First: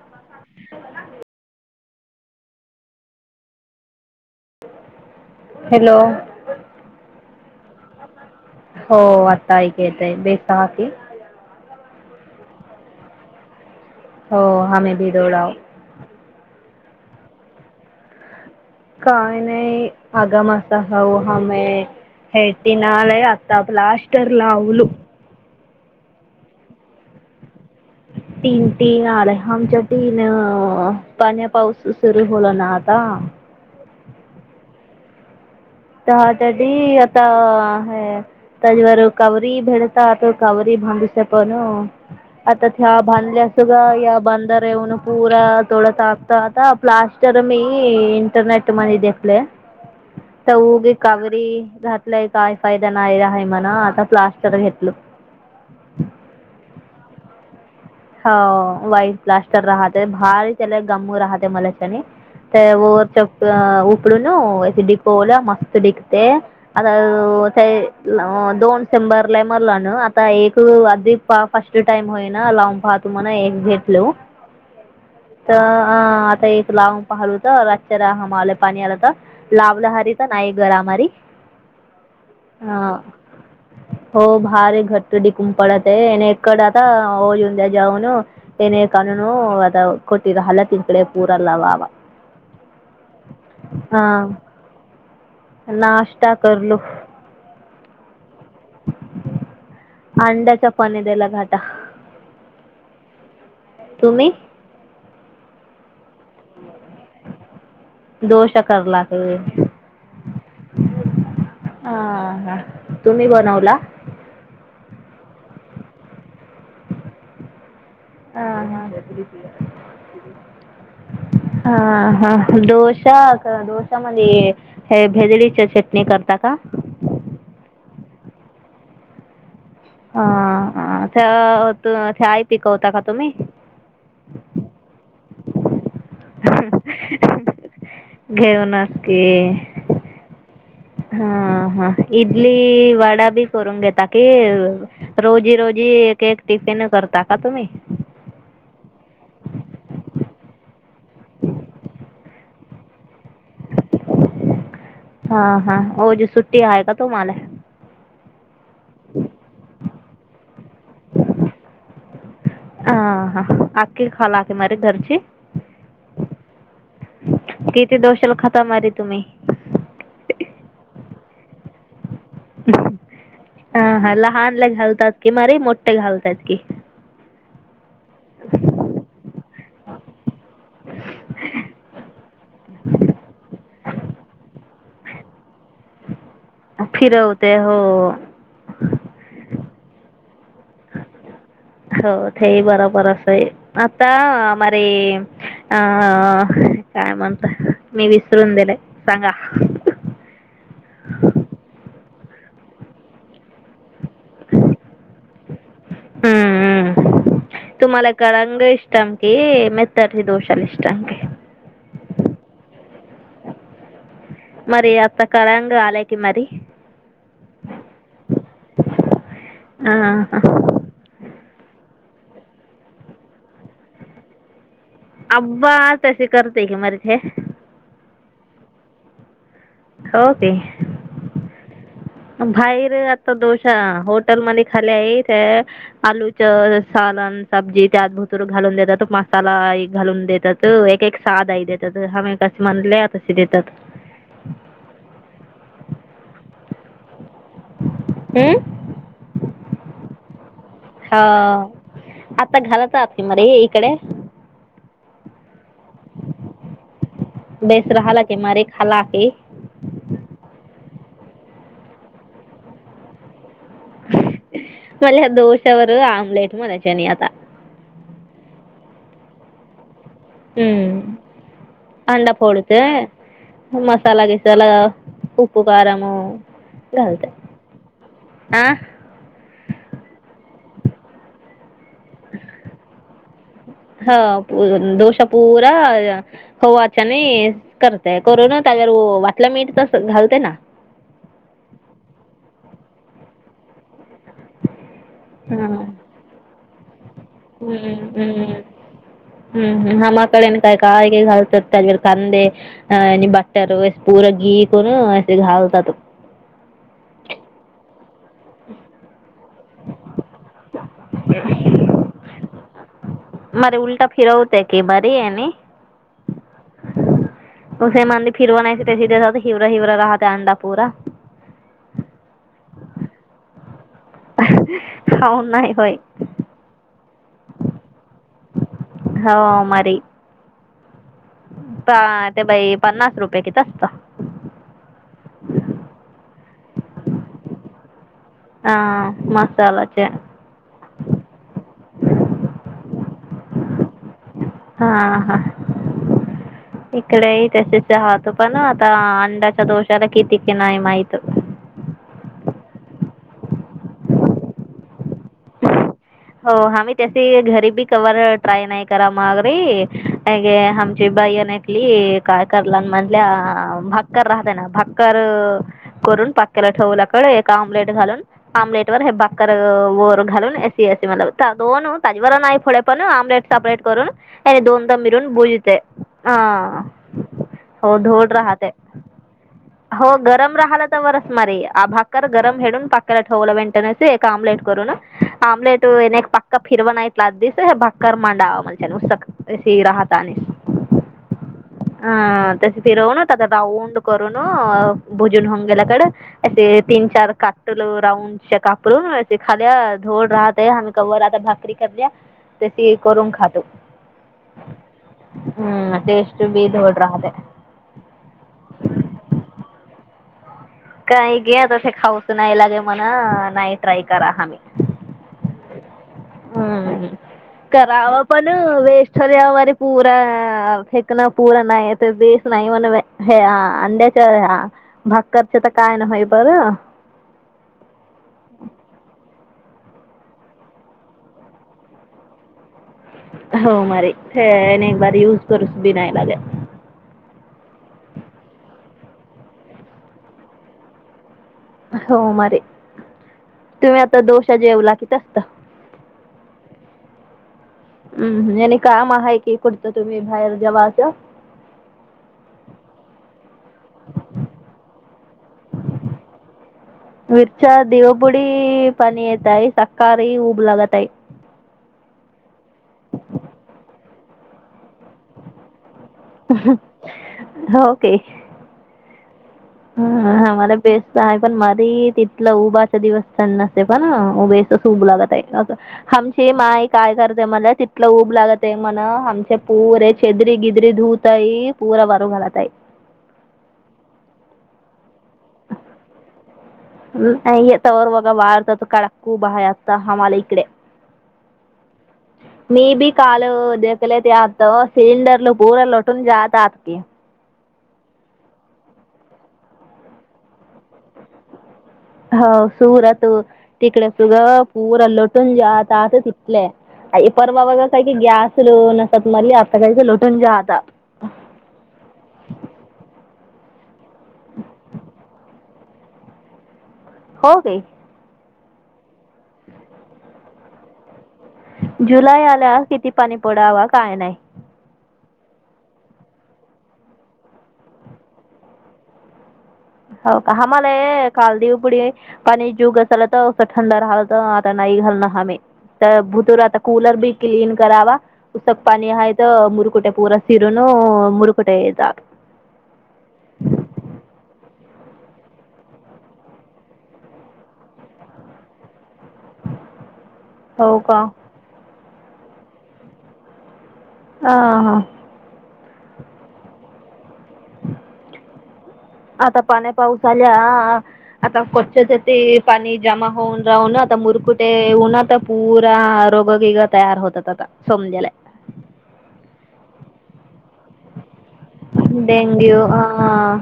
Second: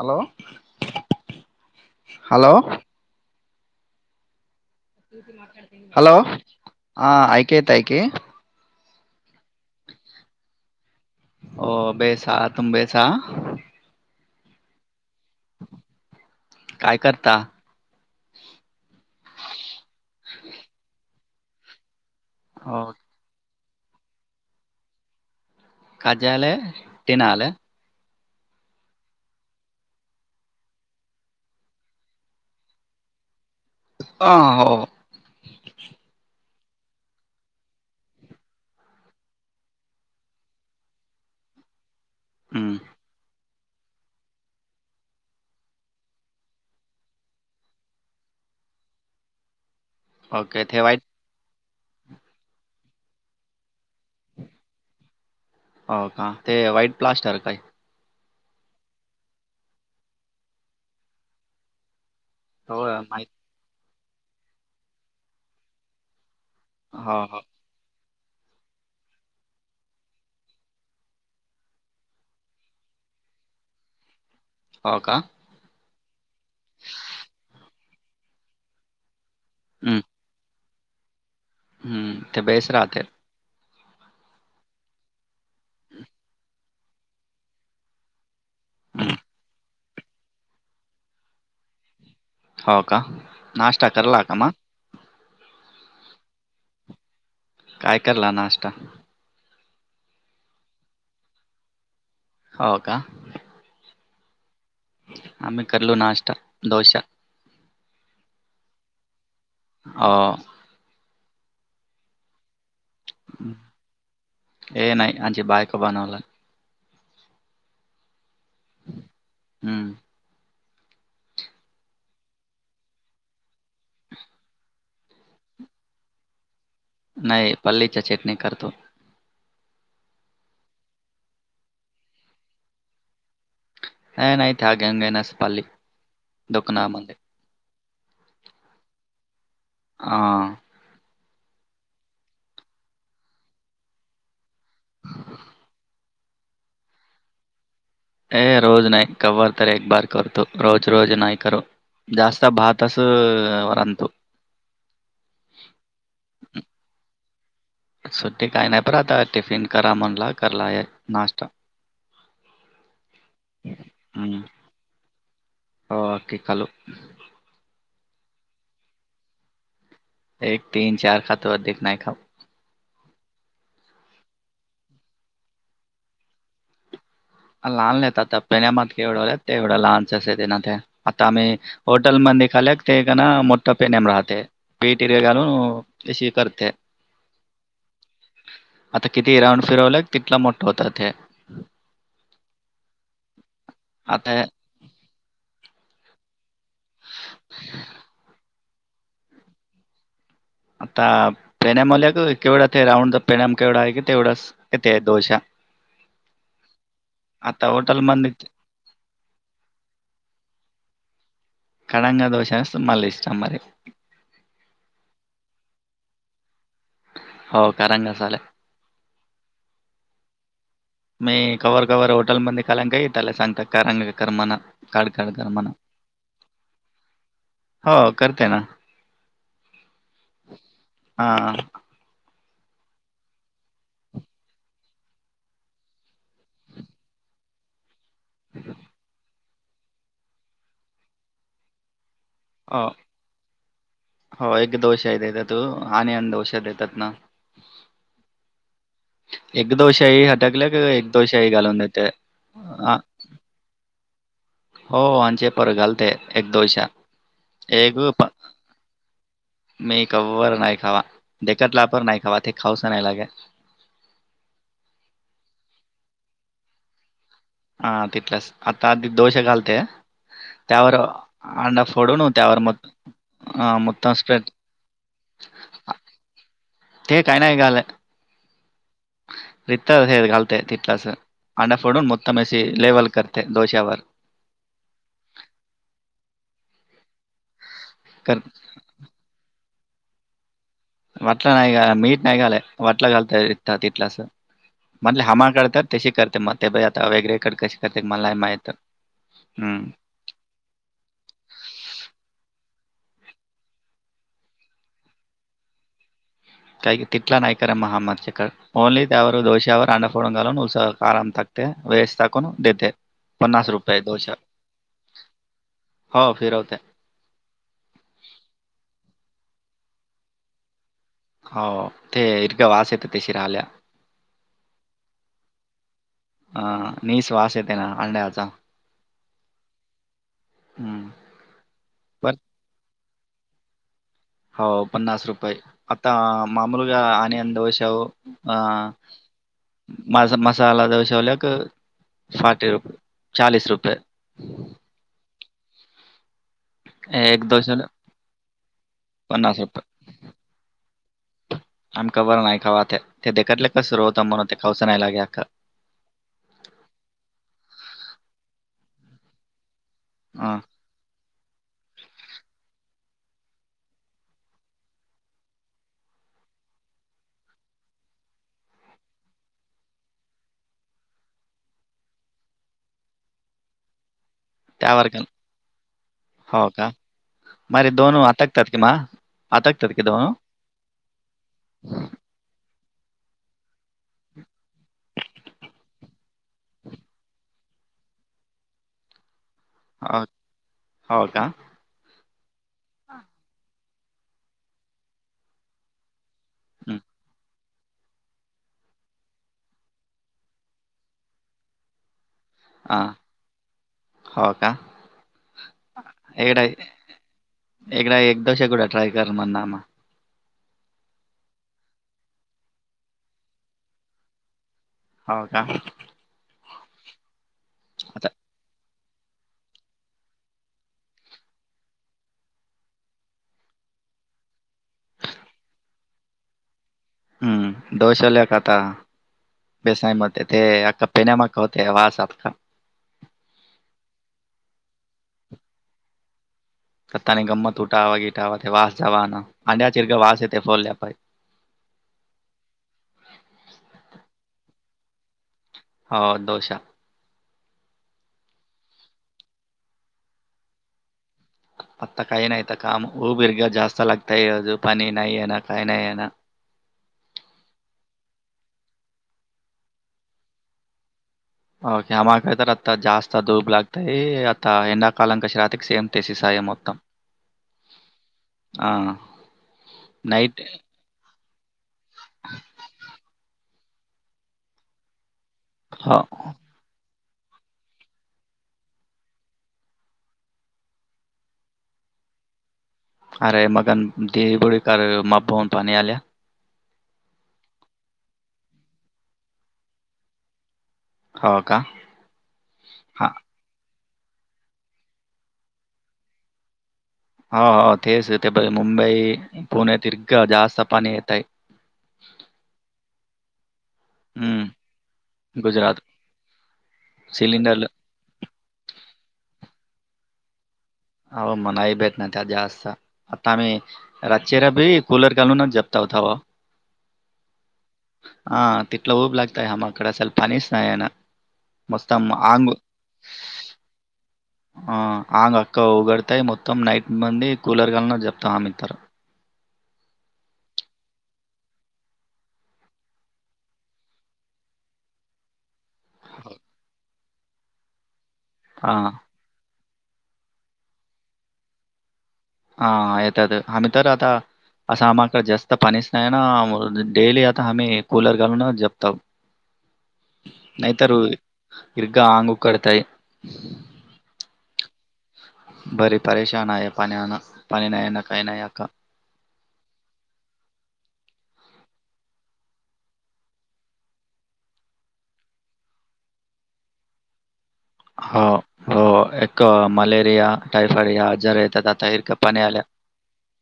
Hello hello. Hello [unintelligible] हो आता ऐक येतय बेसहा की हो बेस तुम बेस- हो हमे भी दौडाव. काय करता. [unintelligible] हो [unintelligible] [unintelligible] तीन तीन आले आमच्या तीन पाण्या पाऊस सुरू होल ना आता. हा हो तर त्याडी आता हेऽ तजवरर कवरी भडता अत कवरी भंगसपण,, हम्म आतातऽ बनल्यास का या बंदर येऊन, पूरा थोडा तापता आता प्लास्टऽ [inaudible] ओके ते वाईट [unintelligible] हो का वाईट फ्लास्टर काय. हो वाईट [unintelligible] [unintelligible] हो माहित आ हो हो ते. दोन संबर ला मला ना आता एक आधी फर्स्ट टाइम होई ना लाॉ ह तुम्ह हो का तर आता एक लावून पाहिल होत रातच्या र हमाले पाणी आला तर हम्म लावलहारी तर नाही गरामारी हम्म ते बेस ह. राहते हो भारी घट्ट डीकम पडते एकड आता ज जवन न कानुन अ कोटर हल्ला तिनकडे पूरल वावा. हो का नाष्टा हा कर्लाकमा. नाश्ता करलो. काय करला नाश्ता. अंड्याचा पाणी द्याला घाटा. हो का. तुम्ही आम्ही करलो नाश्ता दोसा दोसा करला का. हो. हा तुम्ही बनवला. ये नाही आजी बायको बनवला. हा ह त हम्म हा हा डोशा डोशामध्ये हे भेदडीच्या चटणी करता का. नाही पल्लीच्या चटणी करतो. हा त्या त आई पिकवता का तुम्ही. हा नाही त्या आगेंगे ना पाली. घेऊनच की. आ. हा हा इडली वडा बी करून घेतता कि. रोजी रोजी एक एक टिफिन करता का तुम्ही. ए रोज नाही कव््हार तरर एक बार करतो रोज रोज नाही करू. जास्त भतस वरंत. हा हा आहो जे सुट्टी आय का तुम्हाला? सुट्टी काही नाही पर आता टिफिन करा म्हणला कराल नाश्ता. आ हा आक हम्म खाल [unintelligible] हो, की खालो. किती दोष्याला खाता मारी तुम्ही? एक तीन चार खातो. अधिक नाही खात. हा हा लहानला घालतात की मारी मोठे घालतात की. लहानले आहेत आता पण्या मे एवढं आहेत ते एवढं लहानच आहे ना ते आता आम्ही होटलमध्ये खाल्या ते का ना मोठा पेनेम राहते पीटर घालून अ करते. फिरवते हो. आता किती राऊंड फिरवलं. तिथला मोठं होतात हे. हो, तेही बरोबर अस आहे. आता अरे अ काय म्हणत मी विसरून दिलंय. सांगा? आता पेनॅमल्या का केवढं ते राऊंड द पेनॅम केवढा आहे की तेवढंच. किती डोश्या. हम्म हम, आता तुम्हाला हॉटेलमध्ये कलागय. इष्ट क मेतरी दोशा इष्टम क [unintelligible] कडंगा दोश असं मला इस्म मरी [unintelligible] मरी अता कलांग आलेय क मरी हो करंग मसाले ह ह ह. मी कव्ह कवर होटेलमध्ये खालन काही त्याला सांगता का गं करमणा. अबा तसे करतेय की मरते हो, करते ना. होते. हा हा. बाहेर आता दोश होटेलमध्ये खाले आहेत. आलूच सालान सब्जी त्यात भुतूर घालून देतात. मसाला घालून देतात एक एक साद देतात ह. कसे हो म्हनले तसे देतात. हो एक दोश आहे देत तू आणि अ दोष देतात ना. हम एक दोशाही आटकल्या कि एक दोशाही घालून देते आता हा. घालतात मरे इकडे. हो आचे पर घालते एक दोषा बेस रहाला के मारे खहलाके. मी कवर नाही खावा कत लापर नाही खावा ते खाऊसं नाही लागे. मला या दोश्यावर आमलेट म्हणायच्यानी आता. हा तिथलंच आता आधी दोष घालते. त्यावर हम्म अंडा फोडून त्यावर मतम स्प्रे. उपकारामु ते काही नाही घालत. ह तिथं हे घालते. तिथलास अंडा फोडून मोतमेशी लेवल करते दोश्यावर. ह डोश पूरा खवाच्या आणि करत. ते कर करून अगर वाटलं मीठ तरस घालते ना. वटला नाही. का मीट नाही घाला वटला घालतात इटलास. म्हटले हा हमाकडे तर तशी करते मग ते आता वेगरेकडे कशी हम्म करते मला नाही माहित. हम्म. मामाकडे [unintelligible] घालतात त्याज्यात कांदे अ आणि बट्टर पूर घी करून असे घालतात. काही तिथला नाही कर म हा माझ्याकड ओनली त्यावर दोष्यायावर अड फोडून गल उस कार तक वेस ताकून देते. मर उलटा डोसा. फिरवते की मरीये नी. हो, फिरवते. उसे मंदे फिरवा नाहीय ते सिे हिवरं हिववरं राहत अंडा पुूरा. हो ते इर्घ वास येत तेशी ऱ्हाल्या. खाऊन नाही होय हा नि शवास येत ना अंड्याचा हो मारी हम्म ते बाई पन्नास रुपये किती असत हो पन्नास रुपये आता मामूलगा आणि अंधवशाह हा माझ मा मसाला दशवल्याक फटी रप चाळीस रुपये. हा हा. एक इकडे दोशाला तशच्या हातो पण आता अंडाच्या दोषाला किती कि नाही माहीत. आम का बरं नाही खावा ते ते देखतले कसर होतं म्हण ते खावचं नाही लागे अखं हो आम्ही त्याची घरी बी कवर ट्राय नाही करा मगरीे अे ग अ, हमची बाई अनेक. ली कायकरला म्हटल्या भाक्कर राहतय ना भाक्कर करून पाक्क्याला ठेवूला क एक आम्लेट घालून आमलेट वर हे बाकर वओर घालून सी मला दोन [unintelligible] नाही पुडे पण ऑमलेट सापलेट करून त्याने दोनदा त्यावर का मिरून बुजते हो ह का? मग हो दोनों धोड अटकतात राहते. की मग? अटकतात की हो दोनों? गरम राहाला तरवरस मारी आ भाक गरम हेडून [unintelligible] एक आम्लेट करून आम्लेट [unintelligible] फिरवाण नाहीला आ दिस हे भाक्कर मांडावा म्हणच्याने [unintelligible] सी हो राहताने. हो का? अं तशी फिरवून त्या राऊंड करून भुजून हंगेल्याकड असे हं. तीन चार काल राऊंडच्या कापरून असे खाली धोड राहत ह का राहता भाकरी करल्या् तशी हां. करून खातो हो का? हम् टेस्ट बी धोड राहते. इकड एक दवश गुडा ट्राय कर म्हण आमा काही घे त ते खाऊच नाही लागे म्हण नाही ट्राय करा हामी. हो का? हम्म कराव आता पण वेस्ट [unintelligible] पूरा फेकना पूरा नाही आहे तर देस नाही म्ह हे ह अंड्याचा ह भाकरच तर काय ना होय बरं. हम्म डोसा ल खाता. बेसय होते ते अका पेन म होते वास आका. हो मारी एक बारी यूज करूस बी नाय लागे. कतानी गंमत उठावा गिटावा ते वास जवाना अंड्या चिरग वास येते फोडल्या पाहि. हो मारी तुम्ही आता दोशा जेवला की त असत हो दोषा हम् आणि काम आहे की कुठतं तुम्ही बाहेर जावाच. मत् काय नाहीयत काम ह उबिरग जास्त लागतायज पनी नाहीय येन काय नाहीयन. मिरच्या दिवपुडी पाणी येत आहे सकारी ऊब लागतय. ओके आम कातर आता ज जास्त धूप लागतई आता हेंणा कालंक श राातिक सेम तेे शिसा आहे मतम ह. ह मला बेस्ट आहे पण मारी तिथलं उभाचा दिवस त्यांना ते पण उभे सू लागत आहे अस ह ते माय काय करते मला तिथलं ऊब लागत आहे, म्हण आमचे प पुरे छेद्री गिद्री धुतय. पूरा वारू घालत हाय. अरे मगन दे बुडी का माऊून पाणी आल्या हम् येत वर व बारतात कडकू बा आता हमाला इकडे मी बी काल देत. ते लईत आत सिलिंडरल बूर लोटून जात आत की हाव हाव तेच ते प मुंबई पुणे तिर्घ जास्त पाणी येत आहे. होव सूरत तिकडे तुग हं, पूर आल होत लोटून जात गुजरात. अस चिकले परवा बा सिलेंडर काही ते गॅस लो नसत म आता क लोटून जाता आओ मनाही भेट नाही त्यात जास्त आता आम्ही रातचेरा भी कूलर कालून ना झोपताव तवा हो काय? हा तीतला ऊब लागतय हामाकड सल पाणीस नाहीय ना. मस्तम जुलै अंग आल्या किती पाणी पडावा काय नाही? ह आंग अका उगडताय मुतम नाईट मंदे कूलर घालूनच झोपतय आमी तर होव का हम्हाला ए कालदीव पुुडीए, पाणी जीवग असल तर असं थंड राहिला तर आता नाही घालण हामे - तर भुतू राता कूलर भी क्लीन करावा उत पाणी हां, हाय त त मुरकुटे पूरा सीरन मुरकुटे जात हा आ येतात आम्ही तर आता असं आमाकड जास्त पाणी अस नाहीए ना, डेली आता आम्ही कूलर घालूनच झो. हो नाहीतर का हिर्ग आंग उकडतय. हा हां. बरी परेशान आहे पाण्यान, पाणी नाही ये ना काही नाही अका आता पाण्या पाऊस आल्या आ आ आता कच्छ ज ते पाणी जमा होऊन राहून आता मुरकुठे उन्हात तर पूरा आ रोग बिग तयार होतात. समजायला होव हो एक मलेरिया, टायफाईड या आजार येतात आता इरकं पाणी डेंग्यू आल्या आ आ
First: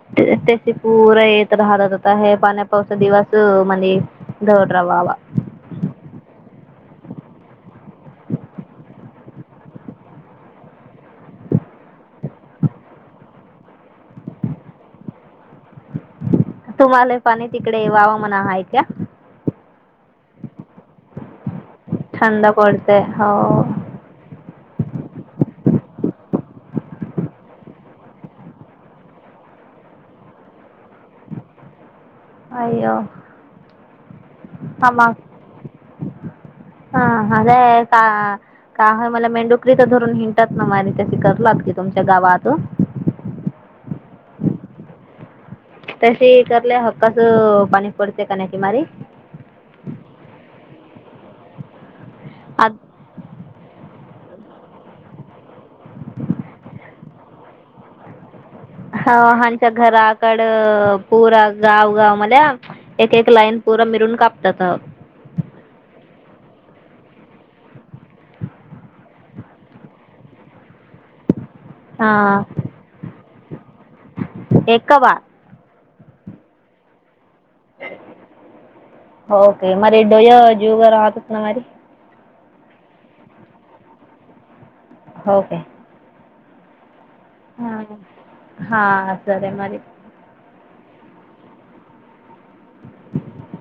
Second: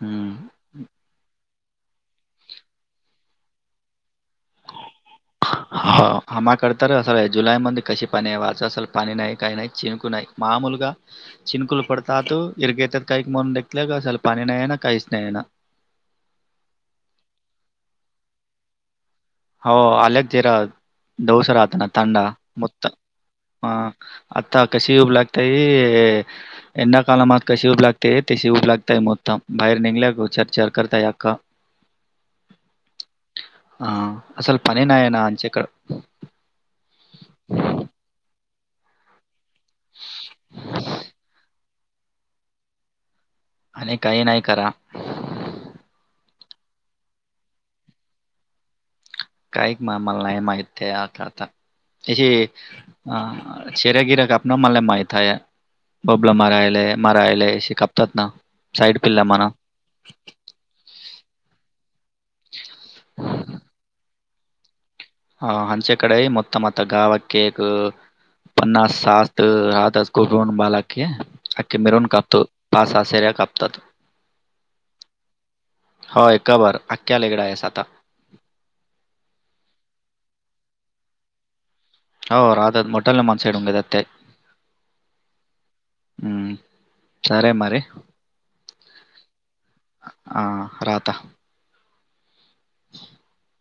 हम्म ते पुर येत राहतात होता हे पाण्या पावसा दिवस म्हणे दडत रावावा. [unintelligible] ह हमाकड तर असल जुलै मध्ये कसे पाणी आहे, वाच असल पाणी नाही काही नाही चिंकू नाही माहा मुलगा चिनकुल पडतात इरगेतात काही म्हणून देेतल्याल, पाणी नाही ए ना काहीच नाही ए ना तुम्हाला पणी तिकडे वावं म्हणा हाय का? हो अलेग जरा दडोसर आताना तड थंड मत पडते हो हह [unintelligible] आता कशी उबलागताय ई ए्णा कालामात कशी उऊब लागते तशी उब लागताय, मुताम बाहेर निघल्या गो चर चर करताय अखा [inaudible] अया व असल पने नाही आहे ना आमच्याकड [unintelligible] हा आ का काहे मला मेडून तिथं धरून हिंतात ना माझ ते करलात की तुमच्या गावात आणि काही नाही करा तसे करलं हक्काच पाणी पडते कानाकिमारी कायीक आमाला माहित नाहीय आता ते आ अ शेरा या गिरा का आपना मला माहीत हाये. बबल मारायलाय माराआयलाय श कापतात ना साईड पिल्ला हव म्हणा. ह्यांच्या घराकड पूरा गावगाव. मल्या एक एक लाईन पुरा मिरून कापतात. हह अंचेेकडे मत मत गावाक एक. पन्नास सात राहातास कोून बा ला के. अख्खे मिरून कापतो पासा आशेऱ्या कापतात. एकवा. होय कबर आख्ख्या लेगडा आहेस आता. ओके मरी डोय जुगर आकतना मरी. हो रा आ मोटल न मन सईड उंगैेात ते हो का? हम्म सारे मर हा सरे मरी ह राता [inaudible]